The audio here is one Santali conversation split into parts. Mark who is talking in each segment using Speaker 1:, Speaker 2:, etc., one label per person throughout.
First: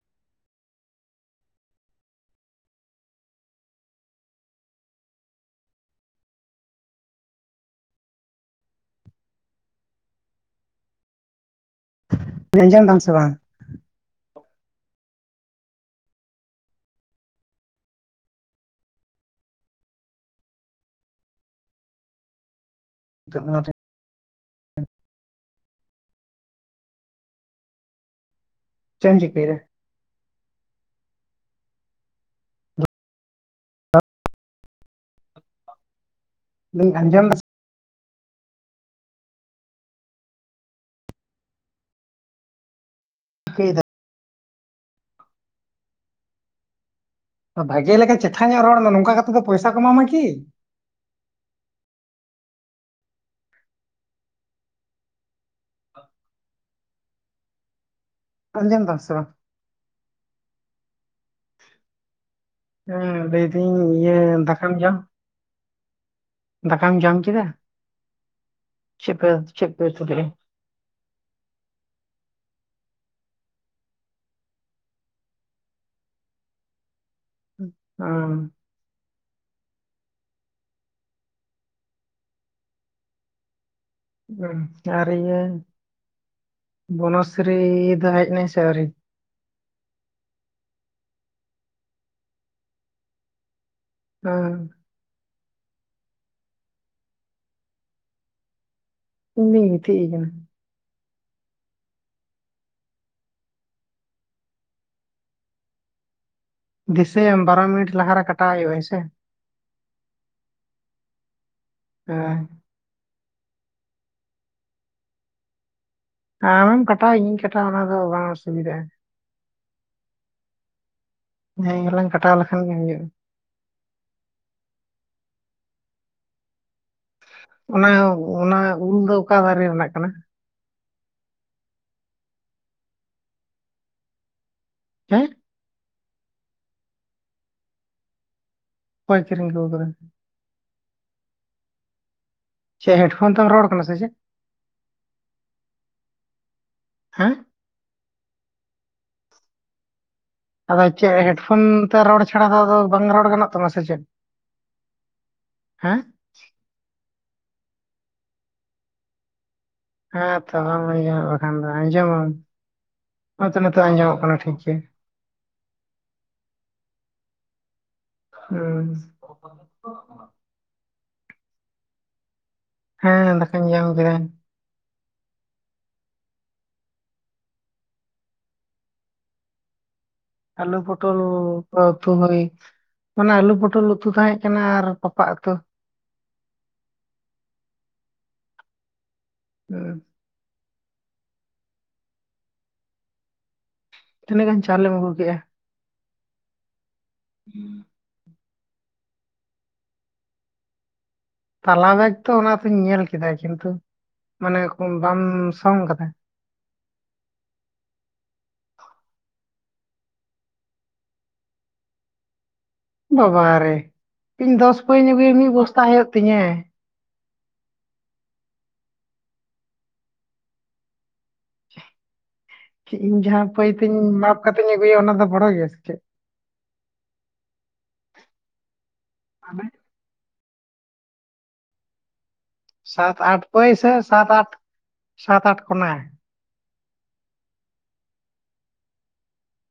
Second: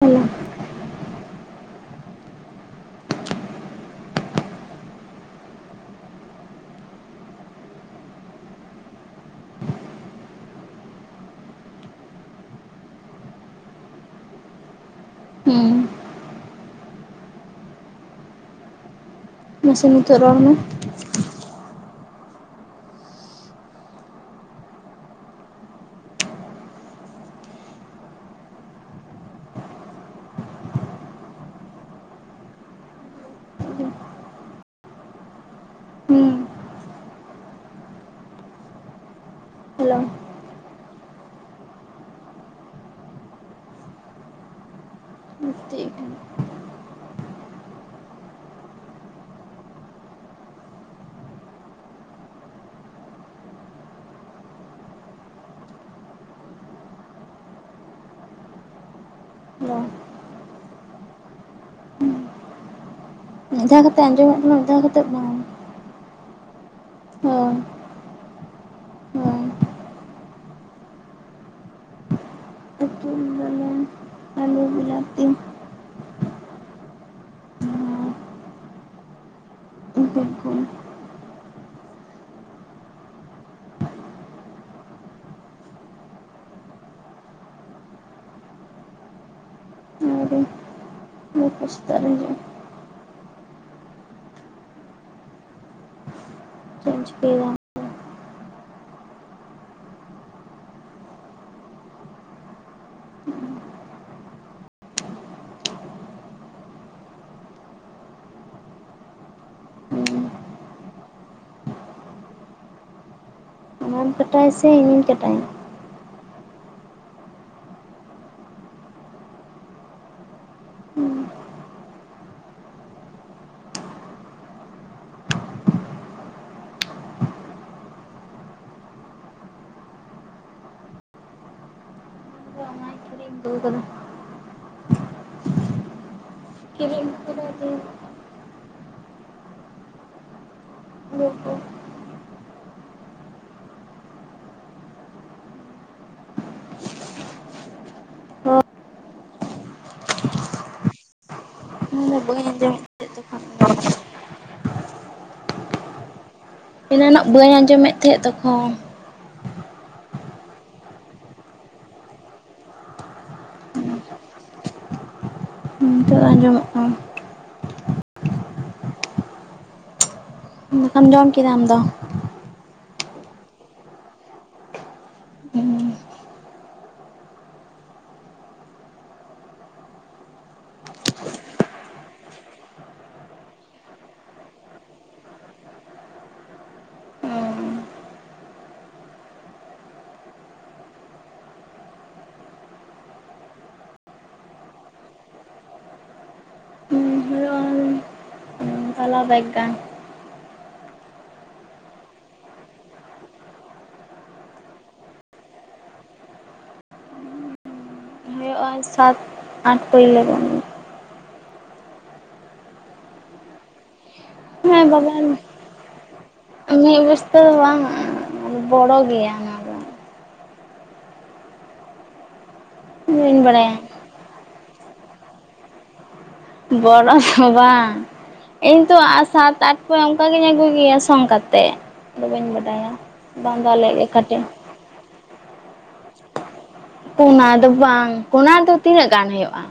Speaker 1: ᱦᱮᱞᱳ
Speaker 2: ᱟᱸᱡᱚᱢ ᱫᱟᱢ ᱥᱮ ᱵᱟᱝ?
Speaker 1: ᱦᱩ ᱢᱟᱥᱮ ᱱᱤᱛᱚᱜ ᱨᱚᱲ ᱢᱮ
Speaker 2: [unintelligible] ᱪᱮ ᱮᱢ ᱪᱤᱠᱟᱹᱭᱫᱟ
Speaker 1: ᱦᱮᱸ
Speaker 2: ᱤᱧ ᱟᱸᱡᱚᱢ ᱫᱟᱥᱮ
Speaker 1: ᱦᱮᱞᱳ
Speaker 2: ᱪᱤᱠᱟᱹᱭ ᱫᱟᱢ
Speaker 1: [unintelligible] [inaudible]
Speaker 2: ᱵᱷᱟᱜᱮ ᱞᱮᱠᱟ ᱪᱮᱴᱷᱟ ᱧᱚᱜ ᱨᱚᱲ ᱢᱮ ᱱᱚᱝᱠᱟ ᱠᱟᱛᱮᱫ ᱫᱚ ᱯᱚᱭᱥᱟ ᱠᱚ ᱮᱢᱟᱢᱟ ᱠᱤ ᱾ ᱟᱸᱡᱚᱢᱫᱟᱢ ᱥᱮ ᱵᱟᱝ
Speaker 1: ᱦᱮᱞᱳ
Speaker 2: ᱦᱮᱸ ᱞᱟᱹᱭ
Speaker 1: ᱢᱤᱫ
Speaker 2: ᱫᱤᱧ
Speaker 1: ᱫᱷᱟᱣ ᱠᱟᱛᱮ
Speaker 2: ᱤᱭᱟᱹ
Speaker 1: ᱟᱸᱡᱚᱢᱚᱜ ᱠᱟᱱᱟ ᱢᱤᱫ
Speaker 2: ᱫᱟᱠᱟᱢ
Speaker 1: ᱫᱷᱟᱣ
Speaker 2: ᱡᱚᱢ
Speaker 1: ᱠᱟᱛᱮᱫ ᱵᱟᱝ
Speaker 2: ᱫᱟᱠᱟᱢ ᱡᱚᱢ ᱠᱮᱫᱟ
Speaker 1: ᱦᱳᱭ
Speaker 2: ᱪᱮᱫ
Speaker 1: ᱦᱳᱭ
Speaker 2: ᱪᱮᱫ ᱯᱮ ᱩᱛᱩ ᱠᱮᱫᱟ ᱾
Speaker 1: ᱩᱛᱩᱧ ᱞᱚᱞᱚᱭ ᱟᱞᱩ ᱵᱤᱞᱟᱛᱤ ᱟᱨ
Speaker 2: ᱟ
Speaker 1: ᱤᱧ ᱴᱷᱮᱱ ᱠᱷᱚᱱ
Speaker 2: ᱟᱨ ᱤᱭᱟᱹ ᱵᱚᱱᱚᱥᱤᱨᱤ ᱫᱚ ᱦᱮᱡ ᱱᱟᱭ ᱥᱮ ᱟᱹᱣᱨᱤ
Speaker 1: ᱟᱹᱣᱨᱤ ᱜᱟᱯᱟ ᱥᱮᱛᱟᱜ ᱨᱮ ᱦᱤᱡᱩᱜ ᱟᱭ
Speaker 2: ᱟ
Speaker 1: ᱪᱤᱠᱟᱹᱭ ᱫᱟᱢ
Speaker 2: ᱤᱧ ᱫᱚᱧ ᱜᱤᱛᱤᱡ ᱠᱟᱱᱟ ᱾ ᱫᱤᱥᱟᱹᱭᱟᱢ ᱵᱟᱨᱚ ᱢᱤᱱᱤᱴ ᱞᱟᱦᱟᱨ ᱨᱮ ᱠᱟᱴᱟᱣ ᱦᱩᱭᱩᱜᱼᱟ ᱦᱮᱸ ᱥᱮ ᱦᱮᱸ
Speaker 1: ᱟᱢ ᱠᱟᱴᱟᱣᱥᱮ ᱤᱧᱤᱧ ᱠᱟᱴᱟᱭᱟ ᱾
Speaker 2: ᱟᱢᱮᱢ ᱠᱟᱴᱣᱟᱼᱟ ᱤᱧᱤᱧ ᱠᱟᱴᱟᱜᱣᱟ ᱚᱱᱟ ᱫᱚ ᱵᱟᱝ ᱚᱥᱩᱵᱤᱫᱼᱟ ᱾
Speaker 1: ᱦᱩᱸ
Speaker 2: ᱡᱟᱦᱟᱸᱭ ᱜᱮᱞᱟᱝ ᱠᱟᱴᱟᱣ ᱞᱮᱠᱷᱟᱱ ᱜᱮ ᱦᱩᱭᱩᱜᱼᱟ ᱚᱱᱟ ᱚᱱᱟ ᱩᱞ ᱫᱚ ᱚᱠᱟ ᱫᱟᱨᱮ ᱨᱮᱱᱟᱜ ᱠᱟᱱᱟ
Speaker 1: ᱢ ᱟ ᱱᱟᱠ ᱨᱮ ᱫᱚᱜ [unintelligible]
Speaker 2: ᱦᱮᱸ
Speaker 1: ᱠᱤᱨᱤᱧ
Speaker 2: ᱚᱠᱚᱭ ᱠᱤᱨᱤᱧ ᱟᱜᱩ ᱟᱠᱟᱫᱟᱭ ᱾
Speaker 1: ᱜᱚᱜᱚ
Speaker 2: ᱪᱮ ᱦᱮᱰᱯᱷᱳᱱ ᱛᱮᱢ ᱨᱚᱲ ᱠᱟᱱᱟ ᱥᱮ ᱪᱮᱫ ᱾ ᱦᱮᱸ
Speaker 1: ᱦᱚᱸ
Speaker 2: ᱟᱫᱚ ᱪᱮ ᱦᱮᱰ ᱯᱷᱳᱱ ᱛᱮ
Speaker 1: ᱚᱱᱟ
Speaker 2: ᱨᱚᱲ
Speaker 1: ᱫᱚ ᱵᱟᱹᱧ
Speaker 2: ᱪᱷᱟᱲᱟ ᱟᱫᱚ
Speaker 1: ᱟᱸᱡᱚᱢᱮᱫ
Speaker 2: ᱾ ᱵᱟᱝ
Speaker 1: ᱛᱟᱦᱮᱸᱫ
Speaker 2: ᱨᱚᱲ
Speaker 1: ᱛᱚᱠᱷᱚᱱ
Speaker 2: ᱜᱟᱱᱚᱜ
Speaker 1: ᱫᱚ,
Speaker 2: ᱛᱟᱢᱟ ᱥᱮ ᱪᱮᱫ ᱦᱮᱸ
Speaker 1: ᱮᱱᱟᱱᱚᱜ ᱵᱟᱹᱧ ᱟᱸᱡᱚᱢᱮᱫ ᱛᱟᱦᱮᱸᱫ ᱛᱚᱠᱷᱚᱱ ᱾
Speaker 2: ᱦᱮᱸ ᱛᱚ ᱵᱟᱝ ᱟᱡᱚᱢ ᱵᱟᱠᱷᱟᱱ ᱫᱚ ᱟᱸᱡᱚᱢ ᱦᱚᱛᱮ ᱱᱚᱛᱮ ᱟᱸᱡᱚᱢᱚᱜ ᱠᱟᱱᱟ ᱴᱷᱤᱠ ᱜᱮ
Speaker 1: ᱦᱩᱸ ᱱᱤᱛᱚᱜ ᱟᱸᱡᱚᱢᱚᱜ ᱠᱟᱱᱟ
Speaker 2: ᱦᱩᱸ
Speaker 1: ᱫᱟᱠᱟᱢ ᱡᱚᱢ ᱠᱮᱫᱟ ᱟᱢᱫᱚ
Speaker 2: ᱦᱮᱸ ᱫᱟᱠᱟᱧ ᱡᱚᱢ ᱠᱮᱫᱟᱜ ᱾ ᱟᱞᱩ ᱯᱚᱴᱚᱞ ᱩᱛᱩ ᱦᱩᱭ ᱢᱟᱱᱮ ᱟᱞᱩ ᱯᱚᱴᱚᱞ ᱩᱛᱩ ᱛᱟᱦᱮᱸ ᱠᱟᱱᱟ ᱟᱨ ᱯᱟᱯᱟᱜ ᱩᱛᱩ᱾ [inaudible] ᱛᱤᱱᱟᱹᱜ ᱜᱟᱱ ᱪᱟᱣᱞᱮᱢ ᱟᱹᱜᱩ ᱠᱮᱫ-ᱟ
Speaker 1: ᱦᱩᱭᱩᱜᱼᱟ
Speaker 2: ᱦᱩᱸ
Speaker 1: ᱛᱟᱞᱟ ᱵᱮᱜᱽ ᱜᱟᱱ
Speaker 2: ᱛᱟᱞᱟ ᱵᱮᱜᱽ ᱛᱚ ᱚᱱᱟ ᱛᱩᱧ ᱧᱮᱞ ᱠᱮᱫᱟ ᱠᱤᱱᱛᱩ ᱢᱟᱱᱮ ᱵᱟᱢ ᱥᱚᱝ ᱠᱟᱫᱟ
Speaker 1: ᱯᱟᱸᱪ ᱥᱟᱛ ᱟᱴ ᱯᱟᱹᱭ ᱜᱟᱱ [unintelligible] ᱫᱚ
Speaker 2: ᱵᱟᱵᱟᱟᱨᱮ ᱤᱧ ᱫᱚᱥ
Speaker 1: ᱦᱮᱸ
Speaker 2: ᱯᱟᱹᱭ
Speaker 1: ᱵᱟᱵᱟ
Speaker 2: ᱨᱮᱜᱮ ᱢᱤᱫ ᱵᱚᱥᱛᱟ ᱦᱩᱭᱩᱜ ᱛᱤᱧᱟᱹ
Speaker 1: ᱢᱤᱫ ᱵᱚᱥᱛᱟ ᱦᱚᱸ ᱵᱟᱝ ᱵᱚᱲᱚ ᱜᱮᱭᱟ᱾ ᱚᱱᱟ ᱫᱚ
Speaker 2: ᱤᱧ
Speaker 1: ᱵᱟᱹᱧ
Speaker 2: ᱡᱟᱦᱟᱸ
Speaker 1: ᱵᱟᱲᱟᱭᱟ
Speaker 2: ᱯᱟᱹᱭᱛᱤᱧ ᱢᱟᱯ ᱠᱟᱛᱮᱧ ᱟᱹᱜᱩᱭᱟ ᱚᱱᱟ ᱫᱚ ᱵᱚᱲᱚ ᱜᱮᱭᱟ ᱥᱮ ᱪᱮᱫ
Speaker 1: ᱵᱚᱲᱚ ᱫᱚ ᱵᱟᱝ ᱤᱧᱛᱚ ᱥᱟᱛ
Speaker 2: ᱢᱟᱱᱮ
Speaker 1: ᱟᱴ ᱥᱮ ᱚᱱᱠᱟᱜᱤᱧ ᱟᱹᱜᱩᱭ ᱜᱮᱭᱟ ᱥᱚᱝ ᱠᱟᱛᱮᱫ ᱟᱫᱚ ᱵᱟᱹᱧ ᱵᱟᱰᱟᱭ
Speaker 2: ᱥᱟᱛ ᱟᱴ ᱯᱟᱹᱭ ᱥᱮ ᱥᱟᱛ ᱟᱴ ᱥᱟᱛ ᱟᱴ ᱠᱚᱱᱟ
Speaker 1: ᱠᱚᱱᱟ ᱫᱚ ᱵᱟᱝ ᱠᱚᱱᱟ ᱫᱚ ᱛᱤᱱᱟᱹᱜ ᱜᱟᱱ ᱦᱩᱭᱩᱜ-ᱟ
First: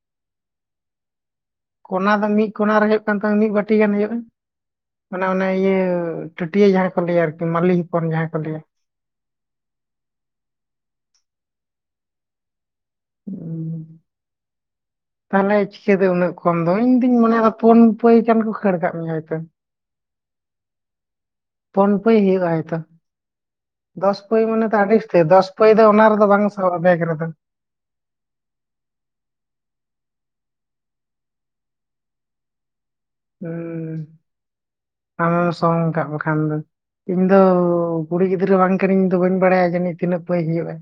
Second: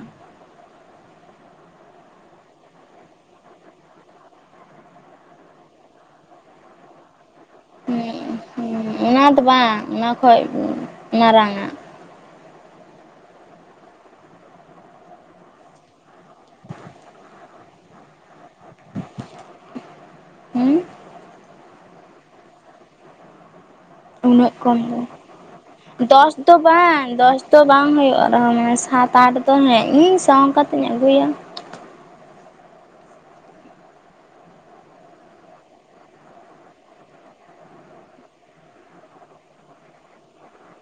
Speaker 2: ᱠᱚᱱᱟ ᱫᱚ ᱢᱤᱫ ᱠᱚᱱᱟ ᱨᱮ ᱦᱩᱭᱩᱜ ᱠᱟᱱ ᱛᱟᱢᱟ ᱢᱤᱫ ᱵᱟᱴᱤ ᱜᱟᱱ ᱦᱩᱭᱩᱜ-ᱟ ᱢᱟᱱᱮ ᱚᱱᱟ ᱤᱭᱟᱹ ᱴᱟᱹᱴᱭᱟᱹ ᱡᱟᱦᱟᱸ ᱠᱚ ᱞᱟᱹᱭᱟ ᱟᱨᱠᱤ ᱢᱟᱹᱞᱤ
Speaker 1: ᱦᱩᱸ
Speaker 2: ᱦᱚᱯᱚᱱ ᱡᱟᱦᱟᱸ ᱠᱚ ᱞᱟᱹᱭᱟ᱾
Speaker 1: ᱚᱱᱟ ᱫᱚ ᱵᱟᱝ ᱚᱱᱟ ᱠᱷᱚᱡ ᱢᱟᱨᱟᱝᱟᱜ᱾
Speaker 2: ᱩᱸ ᱛᱟᱦᱞᱮ ᱪᱤᱠᱟᱹᱛᱮ ᱩᱱᱟᱹᱜ ᱠᱚᱢ ᱫᱚ? ᱤᱧ ᱫᱩᱧ ᱢᱚᱱᱮᱭᱟ ᱯᱩᱱ ᱯᱟᱹᱭ ᱜᱟᱱ ᱠᱚ ᱠᱷᱟᱹᱲ ᱠᱟᱜ ᱢᱮᱭᱟ ᱦᱚᱭᱛᱚ᱾
Speaker 1: ᱦᱩᱸ
Speaker 2: ᱯᱩᱱ ᱯᱟᱹᱭ ᱦᱩᱭᱩᱜ-ᱟ ᱦᱳᱭᱛᱚ ᱫᱚᱥ ᱯᱟᱹᱭ
Speaker 1: ᱩᱱᱟᱹᱜ
Speaker 2: ᱢᱟᱱᱮ ᱛᱚ
Speaker 1: ᱠᱚᱢ
Speaker 2: ᱟᱹᱰᱤ ᱩᱥᱛᱟᱹ ᱫᱚᱥ ᱯᱟᱹᱭ ᱫᱚ ᱚᱱᱟ ᱨᱮᱫᱚ ᱵᱟᱝ ᱥᱟᱦᱵᱼᱟ ᱵᱮᱜ ᱨᱮᱫᱚ᱾
Speaker 1: ᱛᱚ ᱵᱟᱝ ᱦᱩᱭᱩᱜ ᱨᱮᱦᱚᱸ ᱢᱟᱱᱮ ᱥᱟᱛ ᱟᱴ ᱫᱚ ᱦᱮᱸ ᱤᱧ ᱥᱚᱝ ᱠᱟᱛᱮᱜ ᱤᱧ ᱟᱹᱜᱩᱭᱟ᱾
Speaker 2: ᱦᱤᱸ ᱟᱢᱮᱢ ᱥᱚᱝ ᱠᱟᱜ ᱵᱟᱠᱷᱟᱱ ᱫᱚ ᱤᱧ ᱫᱚ ᱠᱩᱲᱤ ᱜᱤᱫᱽᱨᱟᱹ ᱵᱟᱝ ᱠᱟᱱᱟᱹᱧ ᱤᱧ ᱫᱚ ᱵᱟᱹᱧ ᱵᱟᱲᱟᱭᱟ ᱡᱟᱹᱱᱤᱡ ᱛᱤᱱᱟᱹᱜ ᱯᱟᱹᱭ ᱦᱩᱭᱩᱜᱼᱟ᱾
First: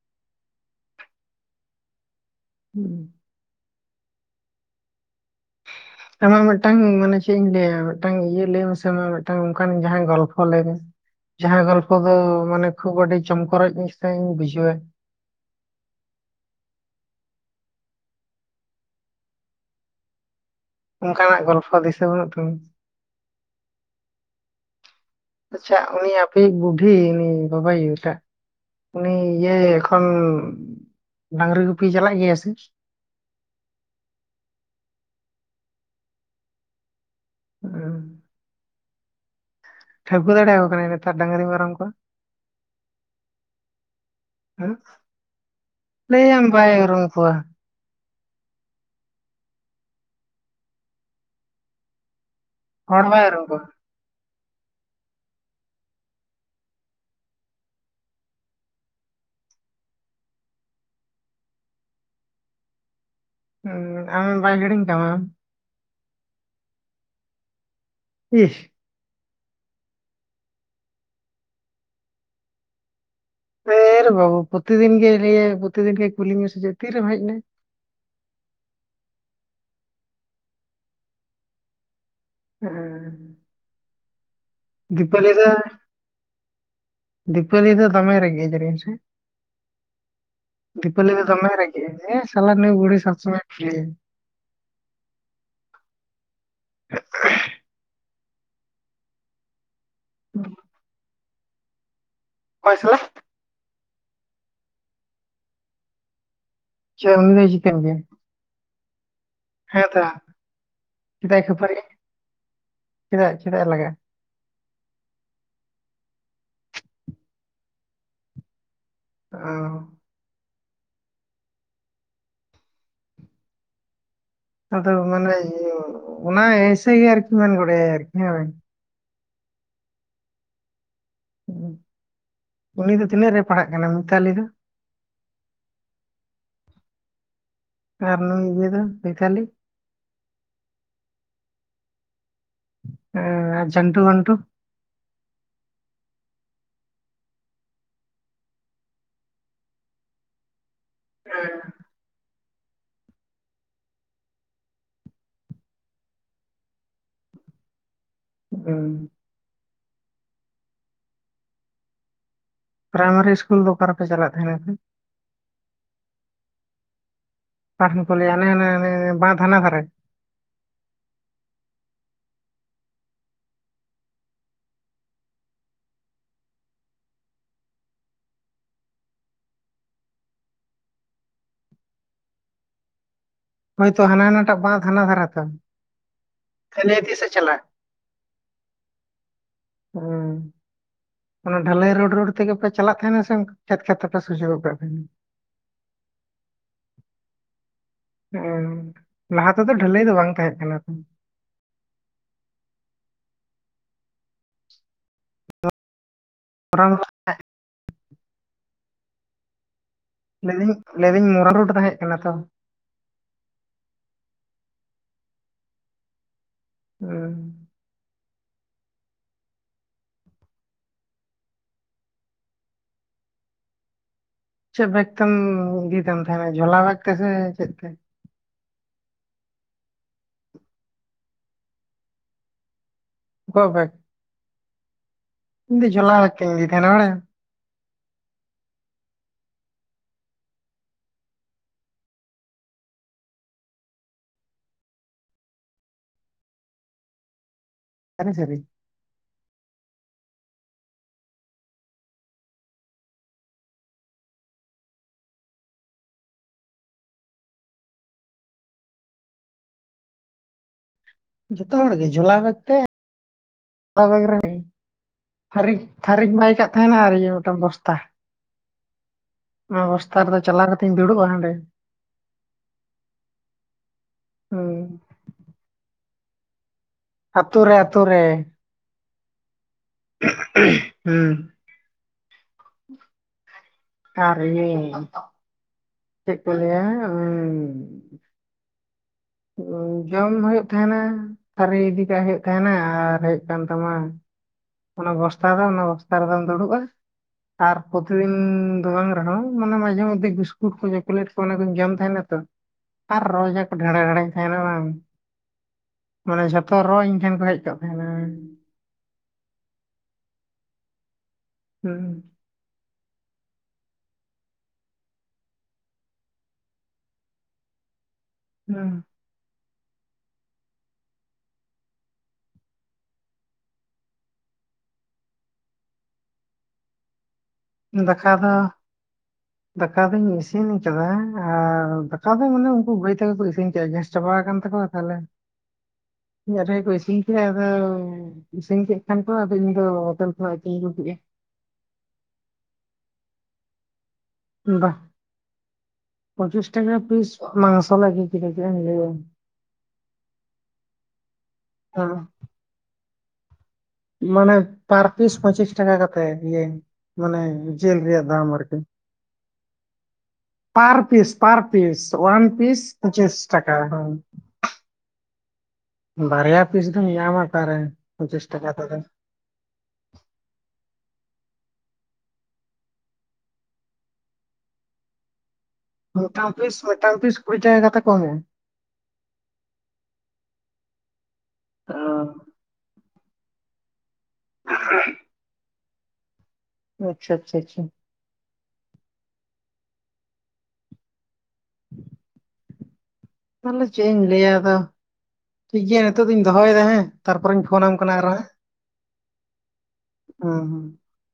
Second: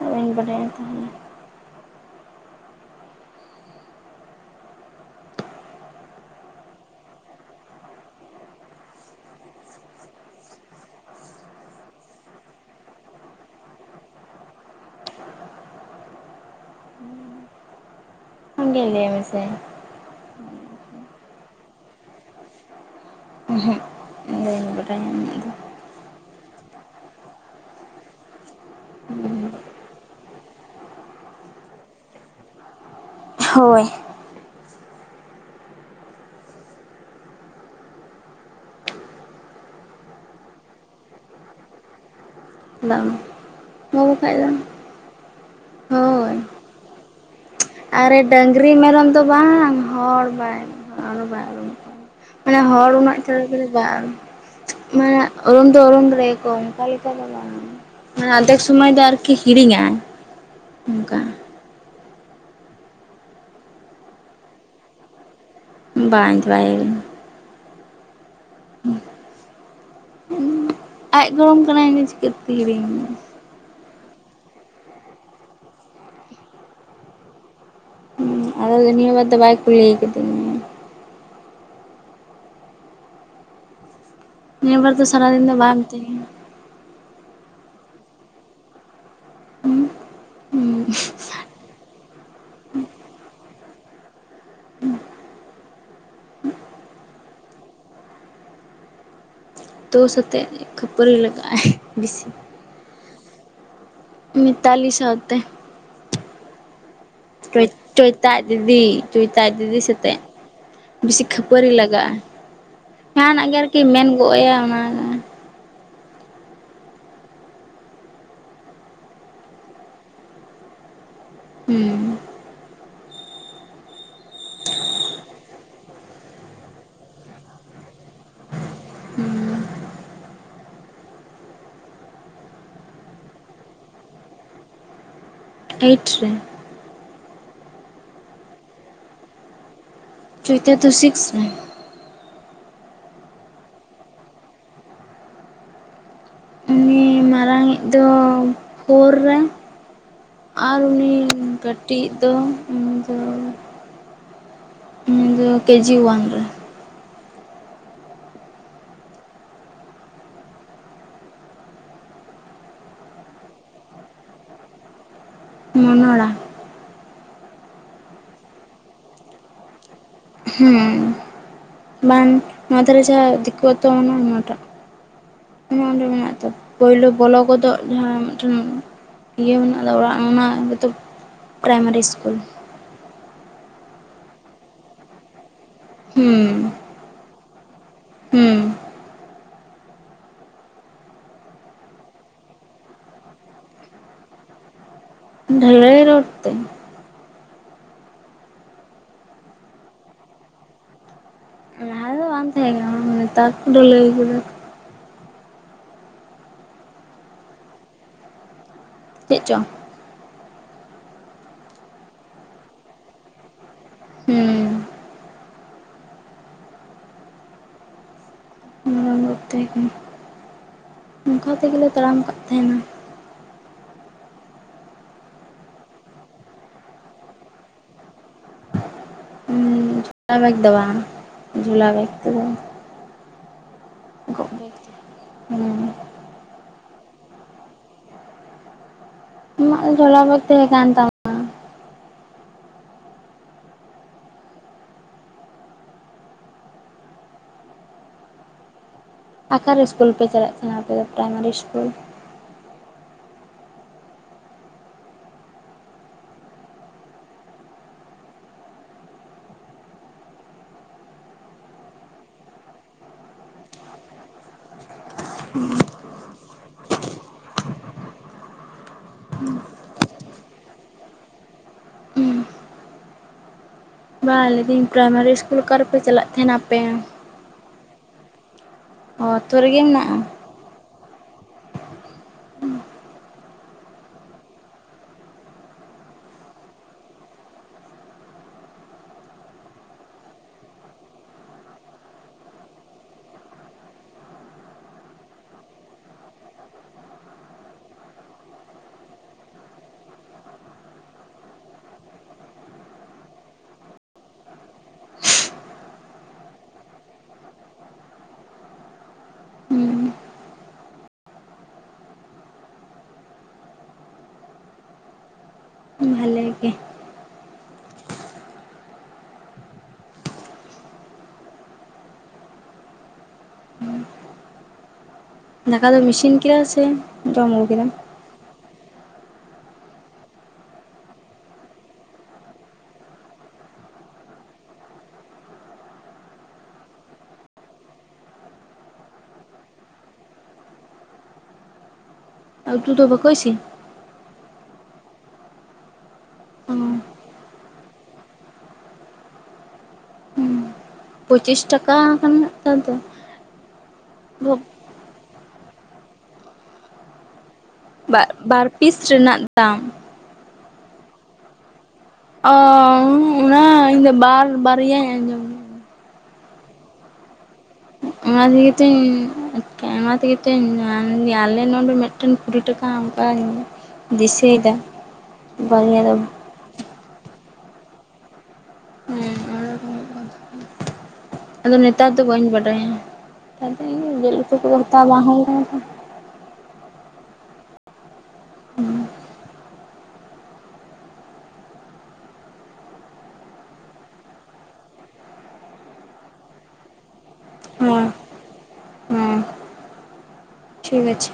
Speaker 1: ᱵᱟᱹᱧ ᱵᱟᱰᱟᱭᱟ ᱛᱟᱦᱞᱮ
Speaker 2: ᱦᱩᱸ ᱟᱢᱟᱜ ᱢᱤᱫᱴᱟᱝ ᱢᱟᱱᱮ ᱪᱮᱫ ᱤᱧ ᱞᱟᱹᱭᱟ ᱢᱤᱫᱴᱟᱝ ᱤᱭᱟᱹ ᱞᱟᱹᱭ ᱢᱮᱥᱮ ᱟᱢᱟᱜ ᱢᱤᱫᱴᱟᱝ ᱚᱱᱠᱟᱱ ᱡᱟᱸᱦᱟᱱ ᱜᱚᱞᱯᱷᱚ ᱞᱟᱹᱭᱢᱮ ᱡᱟᱦᱟᱸ ᱜᱚᱞᱯᱷᱚ ᱫᱚ ᱢᱟᱱᱮ ᱠᱷᱩᱵ ᱟᱹᱰᱤ ᱪᱚᱢᱠᱚᱨᱚᱡ ᱢᱤᱫᱴᱟᱝ ᱤᱧ ᱵᱩᱡᱷᱟᱹᱣᱟ
Speaker 1: ᱟᱢᱜᱮ ᱞᱟᱹᱭ ᱢᱮ ᱥᱮ
Speaker 2: ᱚᱝᱠᱟᱱᱟᱜ ᱜᱚᱞᱯᱷᱚ ᱫᱤᱥᱟᱹ ᱵᱟᱹᱱᱩᱜ ᱛᱟᱢᱟ
Speaker 1: ᱵᱟᱰᱟᱭ ᱵᱟᱱᱩᱜ-ᱟ ᱤᱧᱟᱹᱜ ᱫᱚ
Speaker 2: ᱪᱮᱫᱟᱜ ᱩᱱᱤ ᱟᱯᱮᱭᱤᱡ ᱵᱩᱰᱷᱤ ᱩᱱᱤ ᱵᱟᱵᱟ ᱟᱭᱩ ᱴᱟᱜ ᱩᱱᱤ ᱤᱭᱟᱹ ᱮᱠᱷᱚᱱ ᱰᱟᱝᱨᱤ ᱜᱩᱯᱤᱭ ᱪᱟᱞᱟᱜ ᱜᱮᱭᱟ ᱥᱮ?
Speaker 1: ᱦᱳᱭ
Speaker 2: ᱦᱩᱸ ᱴᱷᱟᱹᱣᱠᱟᱹ ᱫᱟᱲᱮ ᱣᱟᱠᱚ ᱠᱟᱱᱟᱭ ᱱᱮᱛᱟᱨ ᱰᱟᱹᱝᱨᱤ ᱢᱮᱨᱚᱢ ᱠᱚ?
Speaker 1: ᱵᱟᱝ ᱦᱮᱸ ᱵᱟᱠᱷᱟᱡ ᱫᱚ ᱦᱳᱭ
Speaker 2: ᱞᱟᱹᱭᱟᱢ ᱵᱟᱭ ᱩᱨᱩᱢ ᱠᱚᱣᱟ᱾
Speaker 1: ᱟᱨᱮ ᱰᱟᱹᱟᱝᱨᱤ ᱢᱮᱨᱚᱢ ᱫᱚ ᱵᱟᱝ ᱦᱚᱲ ᱵᱟᱭ ᱢᱟᱱᱮ ᱵᱟᱭ ᱩᱨᱩᱢᱚᱜᱼᱟ᱾ ᱢᱟᱱᱮ ᱦᱚᱲ ᱩᱱᱟᱹᱜ
Speaker 2: ᱵᱟᱭ ᱩᱨᱩᱢ
Speaker 1: ᱪᱟᱬᱮ
Speaker 2: ᱠᱚᱣᱟ
Speaker 1: ᱪᱟᱬᱮ ᱵᱟᱝ ᱢᱟᱱᱮ ᱳᱨᱳᱢ ᱫᱚ ᱳᱨᱳᱢ ᱫᱟᱲᱮ ᱭᱟᱠᱚᱣᱟᱢ ᱚᱝᱠᱟ ᱞᱮᱠᱟ ᱫᱚ ᱵᱟᱝ᱾ ᱢᱟᱱᱮ ᱟᱨᱫᱷᱮᱠ ᱥᱚᱢᱟᱹᱭ ᱫᱚ ᱟᱨᱠᱤ ᱦᱤᱲᱤᱧ ᱟᱭ ᱚᱱᱠᱟ
Speaker 2: ᱦᱩᱸ ᱟᱢ ᱵᱟᱝ ᱦᱤᱲᱤᱧ ᱛᱟᱢᱟᱢ ᱟᱢ
Speaker 1: ᱵᱟᱝ [unintelligible]
Speaker 2: ᱤᱜ
Speaker 1: ᱟᱡ ᱜᱚᱲᱚᱢ ᱠᱟᱱᱟᱭ ᱤᱧ ᱫᱚ ᱪᱤᱠᱟᱹᱛᱮ ᱦᱤᱲᱤᱧᱟᱹ᱾
Speaker 2: ᱫᱷᱟᱹᱨ ᱵᱟᱹᱵᱩ ᱯᱚᱛᱤᱫᱤᱱ ᱜᱮᱭ ᱞᱟᱹᱭᱟ ᱯᱚᱛᱤᱫᱤᱱ ᱜᱮᱭ ᱠᱩᱞᱤ ᱢᱮᱭᱟ ᱥᱮᱪᱮᱫ ᱛᱤᱨᱮᱢ ᱦᱮᱡ ᱮᱱᱟ?
Speaker 1: ᱟᱫᱚ ᱱᱤᱭᱟᱹ ᱵᱟᱨ ᱫᱚ ᱵᱟᱭ ᱠᱩᱞᱤᱭ ᱠᱟᱫᱤᱧᱟ
Speaker 2: ᱦᱩᱸᱜ ᱚᱸ
Speaker 1: ᱱᱤᱭᱟᱹᱵᱟᱨ ᱫᱚ ᱥᱟᱨᱟ ᱫᱤᱱ ᱫᱚ ᱵᱟᱢ ᱢᱤᱛᱟᱹᱧ ᱠᱟᱱᱟ
Speaker 2: ᱫᱤᱯᱟᱹᱞᱤ ᱫᱚ ᱫᱚᱢᱮᱭ ᱨᱟᱹᱜᱤᱜ-ᱟ ᱡᱟᱹᱱᱤᱡ ᱦᱮᱸ ᱥᱮ? ᱫᱤᱯᱟᱞᱤ ᱫᱚᱢᱮ ᱨᱟᱜᱤᱜ-ᱟᱭ ᱞᱟᱹᱭᱟᱭ ᱥᱟᱞᱟ ᱱᱩᱭ ᱵᱩᱲᱤ ᱥᱚᱵᱽᱥᱚᱢᱚᱭ ᱤᱭᱟᱹᱭ
Speaker 1: ᱛᱚ ᱥᱚᱛᱮᱜ ᱠᱷᱟᱹᱯᱟᱹᱨᱤ ᱞᱟᱜᱟᱜᱼᱟᱭ ᱵᱤᱥᱤ
Speaker 2: ᱚᱠᱚᱭ ᱥᱟᱞᱟᱜ
Speaker 1: ᱢᱤᱛᱟᱞᱤ ᱥᱟᱶᱛᱮ᱾
Speaker 2: ᱪᱮ ᱩᱱᱤ ᱫᱚᱭ
Speaker 1: ᱪᱚᱭ
Speaker 2: ᱪᱤᱠᱟᱹᱱ ᱜᱮᱭᱟ
Speaker 1: ᱪᱚᱭᱛᱟ ᱟᱡ ᱫᱤᱫᱤ ᱪᱚᱭᱛᱟ ᱟᱡ ᱫᱤᱫᱤ
Speaker 2: ᱦᱮᱸ ᱛᱚ
Speaker 1: ᱥᱚᱛᱮᱜ ᱵᱤᱥᱤ ᱠᱷᱟᱹᱯᱟᱹᱨᱤ ᱞᱟᱜᱟᱜᱼᱟ᱾
Speaker 2: ᱪᱮᱫᱟᱜ
Speaker 1: ᱡᱟᱦᱟᱱᱟᱜ ᱜᱮ
Speaker 2: ᱪᱮᱫᱟᱜ
Speaker 1: ᱟᱨᱠᱤ
Speaker 2: ᱞᱟᱜᱟᱜᱼᱟ
Speaker 1: ᱢᱮᱱ ᱜᱚᱜ ᱟᱭᱟᱭ ᱚᱱᱟ
Speaker 2: ᱚ
Speaker 1: ᱦᱩᱸ
Speaker 2: ᱟᱫᱚ ᱢᱟᱱᱮ ᱤᱭᱟᱹ ᱚᱱᱟ ᱮᱭᱥᱮ ᱜᱮ ᱟᱨᱠᱤ ᱢᱮᱱ ᱵᱟᱰᱟᱭᱟ ᱟᱨᱠᱤ ᱦᱮᱸᱵᱟᱝ
Speaker 1: ᱦᱩᱸ
Speaker 2: ᱩᱱᱤ ᱫᱚ ᱛᱤᱱᱟᱹᱜ ᱨᱮ ᱯᱟᱲᱦᱟᱜ ᱠᱟᱱᱟᱭ ᱢᱤᱛᱟᱞᱤ ᱫᱚ
Speaker 1: ᱮᱭᱤᱴ ᱨᱮ
Speaker 2: ᱟᱨ ᱱᱚᱩ ᱤᱭᱟᱹ ᱫᱚ ᱢᱤᱛᱟᱞᱤ
Speaker 1: ᱪᱩᱭᱛᱟ ᱫᱚ ᱥᱤᱠᱥ ᱨᱮ
Speaker 2: ᱮᱸ ᱟ ᱪᱟᱹᱱᱴᱩ ᱵᱟᱹᱱᱴᱩ
Speaker 1: ᱤᱧᱤᱡ ᱫᱚ ᱯᱷᱳᱨ ᱨᱮ᱾ ᱟᱨ ᱩᱱᱤ ᱠᱟᱹᱴᱤᱡ ᱫᱚ ᱩᱱᱫᱚ ᱩᱱᱤ ᱫᱚ ᱠᱮᱡᱤ ᱳᱣᱟᱱ ᱨᱮ᱾
Speaker 2: ᱚᱸ ᱯᱨᱟᱭᱢᱟᱨᱤ ᱤᱥᱠᱩᱞ ᱫᱚ ᱚᱠᱟ ᱨᱮᱯᱮ ᱪᱟᱞᱟᱜ ᱛᱟᱦᱮᱱᱟ ᱟᱯᱮ?
Speaker 1: ᱢᱚᱱᱚᱲᱟ
Speaker 2: ᱟᱨᱦᱚᱸ ᱠᱚ ᱞᱮᱭᱟ ᱦᱟᱱᱮ ᱦᱟᱱᱮ ᱦᱟᱱᱮ ᱱᱮ ᱵᱟᱸᱫᱷ ᱦᱟᱱᱟ ᱫᱷᱟᱨᱮ᱾
Speaker 1: ᱦᱩᱸ ᱵᱟᱝ ᱱᱚᱛᱮ ᱨᱮ ᱡᱟᱦᱟ ᱫᱤᱠᱩ ᱟᱛᱳ ᱢᱮᱱᱟᱜᱼᱟ ᱚᱱᱟᱴᱟᱜ ᱚᱱᱚ ᱚᱸᱰᱮ ᱢᱮᱱᱟᱜ ᱫᱛ ᱯᱳᱭᱞᱳ ᱵᱚᱞᱚ ᱜᱚᱫᱚᱜ ᱡᱟᱦᱟᱸ ᱢᱤᱫ ᱴᱷᱮᱱ ᱤᱭᱟᱹ ᱢᱮᱱᱟᱜ ᱫᱚ ᱚᱲᱟᱜ ᱚᱱᱟ ᱜᱮᱛᱚ ᱯᱨᱟᱭᱢᱟᱨᱤ ᱤᱥᱠᱩᱞ᱾
Speaker 2: ᱦᱳᱭᱛᱳ ᱦᱟᱱᱟ ᱦᱟᱱᱟᱴᱟᱜ ᱵᱟᱸᱫᱷ ᱦᱟᱱᱟ ᱫᱷᱟᱨᱮ ᱛᱚ
Speaker 1: ᱦᱩᱸ
Speaker 2: ᱛᱤᱥᱮ ᱪᱟᱞᱟᱜ
Speaker 1: ᱦᱩᱸ
Speaker 2: ᱦᱩᱸ ᱚᱱᱟ ᱰᱷᱟᱹᱞᱟᱹᱭ ᱨᱳᱰ ᱨᱳᱰ ᱛᱮᱜᱮᱯᱮ ᱪᱟᱞᱟᱜ ᱛᱟᱦᱮᱱᱟ ᱥᱮ ᱠᱷᱮᱛ ᱠᱷᱮᱛ ᱛᱮᱯᱮ ᱥᱚᱡᱷᱮ ᱜᱚᱫ ᱜᱚᱫ ᱛᱟᱦᱮᱸᱱᱟ
Speaker 1: ᱰᱷᱟᱹᱞᱟᱹᱭ ᱨᱳᱰ ᱛᱮ
Speaker 2: ᱦᱚᱸ ᱞᱟᱦᱟ ᱛᱮᱫᱚ ᱰᱷᱟᱹᱞᱟᱹᱭ ᱫᱚ ᱵᱟᱝ ᱛᱟᱦᱮᱸ ᱠᱟᱱᱟ ᱛᱚ᱾
Speaker 1: ᱞᱟᱦᱟ ᱫᱚ ᱵᱟᱝ ᱛᱟᱛᱮᱸ ᱠᱟᱱᱟ᱾ ᱱᱮᱛᱟᱨ ᱠᱚ ᱰᱷᱟᱹᱞᱟᱹᱭ ᱠᱮᱫᱟ᱾
Speaker 2: [unintelligible]
Speaker 1: ᱪᱮᱜ ᱪᱚᱝ?
Speaker 2: ᱞᱟᱹᱭ ᱫᱟᱹᱧ ᱞᱟᱹᱭ ᱮᱫᱟᱹᱧ ᱢᱩᱨᱟᱢ ᱨᱳᱰ ᱛᱟᱦᱮᱸᱜ ᱠᱟᱱᱟ ᱛᱚ
Speaker 1: ᱦᱩᱸ
Speaker 2: ᱦᱩᱸ
Speaker 1: [unintelligible] ᱛᱮᱜᱮ ᱚᱝᱠᱟ ᱛᱮᱜᱮᱞᱮ ᱛᱟᱲᱟᱢ ᱠᱟᱜ ᱛᱟᱦᱮᱱᱟ᱾
Speaker 2: ᱪᱮᱜ ᱵᱮᱜ ᱛᱮᱢ ᱤᱫᱤ ᱛᱟᱢ ᱛᱟᱦᱮᱱᱟ ᱡᱷᱚᱞᱟ ᱵᱮᱠᱛᱮ ᱥᱮ ᱪᱮᱜ ᱛᱮ?
Speaker 1: ᱚᱱᱟ ᱵᱮᱜ ᱫᱚ ᱵᱟᱝ ᱡᱷᱩᱞᱟ ᱵᱮᱜ ᱛᱮᱜᱮ
Speaker 2: ᱜᱚᱜ ᱵᱮᱠ
Speaker 1: ᱜᱚᱜ ᱵᱮᱠ [inaudible]
Speaker 2: ᱤᱧ ᱫᱚ ᱡᱷᱚᱞᱟ ᱵᱮᱠ ᱛᱮᱧ ᱤᱫᱤ ᱛᱟᱦᱮᱸ ᱟ ᱵᱟᱲᱟᱭᱟᱢ
Speaker 1: ᱟᱢᱟᱜ ᱡᱷᱚᱞᱟ ᱠᱚ [unintelligible] ᱛᱟᱦᱮᱸ ᱠᱟᱱ ᱛᱟᱢᱟ
Speaker 2: ᱥᱟᱹᱨᱤ ᱥᱟᱹᱨᱤ
Speaker 1: ᱟᱠᱟᱨᱮ ᱤᱥᱠᱩᱞ ᱯᱮ ᱪᱟᱞᱟᱜ ᱛᱟᱦᱮᱱᱟ ᱟᱯᱮ ᱫᱚ ᱯᱨᱟᱭᱢᱟᱨᱤ ᱤᱥᱠᱩᱞ?
Speaker 2: ᱡᱚᱛᱚ ᱦᱚᱲ ᱜᱮ ᱡᱚᱞᱟ ᱟᱛᱮ᱾ ᱚᱱᱟ ᱵᱮᱜ ᱨᱮ ᱜᱮ ᱛᱷᱟᱨᱤ ᱛᱟᱹᱨᱤᱧ ᱵᱟᱭ ᱠᱟᱜ ᱛᱟᱦᱮᱸᱱᱟ ᱟᱨ ᱤᱭᱟᱹ ᱢᱤᱫ ᱴᱟᱝ ᱵᱚᱥᱛᱟ᱾ ᱚᱱᱟ ᱵᱚᱥᱛᱟ ᱨᱮᱫᱚ ᱪᱟᱞᱟᱣ ᱠᱟᱛᱮᱧ ᱫᱩᱲᱩᱵᱼᱟ ᱦᱟᱸᱰᱮ᱾
Speaker 1: ᱵᱟᱝ ᱞᱟᱹᱭ ᱮᱫᱟᱹᱧ
Speaker 2: ᱦᱩᱸ
Speaker 1: ᱯᱨᱟᱭᱢᱟᱨᱤ ᱤᱥᱠᱩᱞ ᱚᱠᱟ ᱨᱮ ᱯᱮ ᱪᱟᱞᱟᱜ ᱛᱟᱦᱮᱸᱱᱟ ᱟᱯᱮ?
Speaker 2: ᱟᱛᱳ ᱨᱮ ᱟᱛᱳ ᱨᱮ᱾
Speaker 1: ᱚ ᱟᱹᱛᱩ ᱨᱮ ᱜᱮ ᱢᱮᱱᱟᱜᱼᱟ᱾
Speaker 2: ᱦᱩᱸ ᱾ ᱟᱨ ᱤᱭᱟᱹ ᱪᱮᱫ ᱠᱚ ᱞᱟᱹᱭᱟ [unintelligible] ᱦᱩᱸ ᱡᱚᱢ ᱦᱩᱭᱩᱜ ᱛᱟᱦᱮᱸᱱᱟ᱾ ᱛᱷᱟᱨᱤ ᱤᱫᱤ ᱠᱟᱜ ᱦᱩᱭᱩᱜ ᱛᱟᱦᱮᱱᱟ ᱟᱨ ᱦᱮᱡ ᱠᱟᱱ ᱛᱟᱢᱟ᱾ ᱚᱱᱟ ᱵᱚᱥᱛᱟ ᱫᱚ ᱚᱱᱟ ᱵᱚᱥᱛᱟ ᱨᱮᱫᱚᱢ ᱫᱩᱲᱩᱵᱼᱟ᱾ ᱟᱨ ᱯᱨᱚᱛᱤ ᱫᱤᱱ ᱫᱚ ᱵᱟᱝ ᱨᱮᱦᱚᱸ ᱢᱟᱱᱮ ᱢᱟᱡᱷᱮ ᱢᱚᱫᱫᱷᱮ ᱵᱤᱥᱠᱩᱴ ᱠᱚ ᱪᱚᱠᱞᱮᱴ᱾ ᱚᱱᱟ ᱠᱚᱧ ᱡᱚᱢ ᱛᱟᱦᱮᱸᱱᱟ ᱛᱚ ᱟᱨ ᱨᱚ ᱡᱟ ᱠᱚ ᱰᱷᱮᱲᱮ ᱰᱷᱮᱲᱮ᱾ ᱛᱟᱦᱮᱸᱱᱟ ᱵᱟᱝ ᱢᱟᱱᱮ ᱡᱷᱚᱛᱚ ᱨᱚ ᱤᱧ ᱴᱷᱮᱱ ᱠᱚ ᱦᱮᱡ ᱠᱚᱜ ᱛᱟᱦᱮᱸᱱᱟ᱾
Speaker 1: ᱦᱩᱸ
Speaker 2: ᱦᱮᱸ
Speaker 1: ᱵᱷᱟᱞᱮ ᱜᱮ
Speaker 2: ᱦᱩᱸ
Speaker 1: ᱫᱟᱠᱟ ᱫᱚᱢ ᱤᱥᱤᱱ ᱠᱮᱫᱟ ᱥᱮ ᱡᱚᱢ ᱟᱜᱩ ᱠᱮᱫᱟᱢ᱾
Speaker 2: ᱫᱮᱠᱟ ᱫᱚ ᱫᱟᱠᱟ ᱫᱚᱧ ᱤᱥᱤᱱ ᱟᱠᱟᱫᱟ ᱟᱨ ᱫᱟᱠᱟ ᱫᱚ ᱢᱟᱱᱮ ᱩᱱᱠᱩ ᱜᱟᱹᱭ ᱛᱮᱠᱚ ᱠᱚ ᱤᱥᱤᱱ ᱠᱮᱫ ᱜᱮᱥ᱾ ᱪᱟᱵᱟ ᱠᱟᱱ ᱛᱟᱠᱚᱣᱟ ᱛᱟᱦᱚᱞᱮ ᱤᱧᱟᱜ ᱨᱮᱜᱮ ᱠᱚ ᱤᱥᱤᱱ ᱠᱮᱫ ᱟᱫᱚ᱾ ᱤᱥᱤᱱ ᱠᱮᱫ ᱠᱷᱟᱱ ᱠᱚ ᱤᱧ ᱫᱚ ᱦᱳᱴᱮᱞ ᱠᱷᱚᱱᱟᱜ ᱜᱤᱧ ᱟᱹᱜᱩ ᱠᱮᱜᱼᱟ᱾
Speaker 1: ᱟᱨ ᱩᱛᱩ ᱫᱚ ᱵᱟᱠᱚ ᱤᱥᱤᱱ᱾
Speaker 2: ᱵᱟᱝ ᱯᱚᱸᱪᱤᱥ
Speaker 1: ᱚ
Speaker 2: ᱴᱟᱠᱟ ᱯᱤᱥ ᱢᱟᱝᱥᱚ ᱞᱮ ᱟᱹᱜᱩ ᱠᱮᱫᱟ ᱪᱮᱫ ᱮᱢ ᱞᱟᱹᱭᱟ ᱾
Speaker 1: ᱯᱚᱸᱪᱤᱥ ᱴᱟᱠᱟ
Speaker 2: ᱦᱮᱸ
Speaker 1: ᱠᱟᱱ ᱱᱮᱛᱟᱨ ᱫᱚ᱾
Speaker 2: ᱢᱟᱱᱮ ᱯᱟᱨ ᱯᱤᱥ ᱯᱚᱸᱪᱤᱥ ᱴᱟᱠᱟ ᱠᱟᱛᱮᱜ ᱤᱭᱟᱹ᱾ ᱢᱟᱱᱮ ᱡᱮᱞ ᱨᱮᱭᱟᱜ ᱫᱟᱢ
Speaker 1: ᱵᱟᱨ
Speaker 2: ᱟᱨᱠᱤ
Speaker 1: ᱯᱤᱥ ᱨᱮᱱᱟᱜ ᱫᱟᱢ
Speaker 2: ᱯᱟᱨ ᱯᱤᱥ ᱯᱟᱨ᱾ ᱯᱤᱥ ᱚᱣᱟᱱ
Speaker 1: ᱚ
Speaker 2: ᱯᱤᱥ ᱯᱚᱸᱪᱤᱥ ᱴᱟᱠᱟ ᱦᱩᱸ
Speaker 1: ᱵᱟᱨᱭᱟ ᱟᱡᱚᱸᱢ
Speaker 2: ᱵᱟᱨᱭᱟ ᱯᱤᱥ ᱫᱚᱢ ᱧᱟᱢᱟ ᱚᱠᱟᱨᱮ᱾
Speaker 1: ᱚᱱᱟ
Speaker 2: ᱯᱚᱸᱪᱤᱥ
Speaker 1: ᱛᱮ
Speaker 2: ᱴᱟᱠᱟ
Speaker 1: ᱜᱮ
Speaker 2: ᱛᱮᱫᱚ
Speaker 1: ᱛᱩᱧ ᱦᱮᱸ ᱚᱱᱟ ᱛᱮᱜᱮ ᱛᱩᱧ ᱟᱧ ᱤᱧ ᱟᱞᱮ ᱱᱚᱰᱮ ᱢᱮᱫᱴᱮᱱ ᱠᱩᱲᱤᱴᱟᱠᱟ ᱚᱱᱠᱟᱧ᱾ ᱫᱤᱥᱟᱹᱭ ᱫᱟ᱾
Speaker 2: ᱢᱤᱫᱴᱟᱝ ᱯᱤᱥ ᱢᱤᱫᱴᱟᱝ ᱯᱤᱥ ᱠᱩᱲᱤ ᱴᱟᱠᱟ ᱠᱟᱛᱮ ᱠᱚ ᱮᱢᱚᱜᱼᱟ᱾
Speaker 1: ᱦᱮᱸ ᱟᱫᱚ ᱱᱮᱛᱟᱨ ᱫᱚ ᱵᱟᱹᱧ
Speaker 2: ᱮᱢᱚᱜᱼᱟ
Speaker 1: ᱵᱟᱰᱟᱭᱟ ᱱᱮᱛᱟᱨ ᱫᱚ ᱡᱮᱞ ᱩᱛᱩ ᱠᱚᱫᱚ ᱦᱟᱛᱟᱣ ᱵᱟᱝ ᱦᱩᱭ ᱠᱟᱱᱟ ᱥᱮ ᱾
Speaker 2: ᱟᱪᱪᱷᱟ ᱟᱪᱪᱷᱟ ᱟᱪᱪᱷᱟ᱾ [inaudible] ᱛᱟᱦᱚᱞᱮ ᱪᱮᱫ ᱤᱧ ᱞᱟᱹᱭᱟ ᱟᱫᱚ᱾ ᱴᱷᱤᱠ ᱜᱮᱭᱟ ᱱᱤᱛᱚᱜ ᱫᱚᱧ ᱫᱚᱦᱚᱭᱮᱫᱟ ᱦᱮᱸ, ᱛᱟᱨᱯᱚᱨᱮᱧ
Speaker 1: ᱛᱚ
Speaker 2: ᱯᱷᱳᱱᱟᱢ
Speaker 1: ᱦᱮᱸ
Speaker 2: ᱠᱟᱱᱟ ᱟᱨᱚ ᱦᱟᱸᱜ᱾
Speaker 1: ᱦᱮᱸ
Speaker 2: ᱚᱸ ᱦᱚᱸ᱾
Speaker 1: ᱴᱷᱤᱠ ᱟᱪᱷᱮ᱾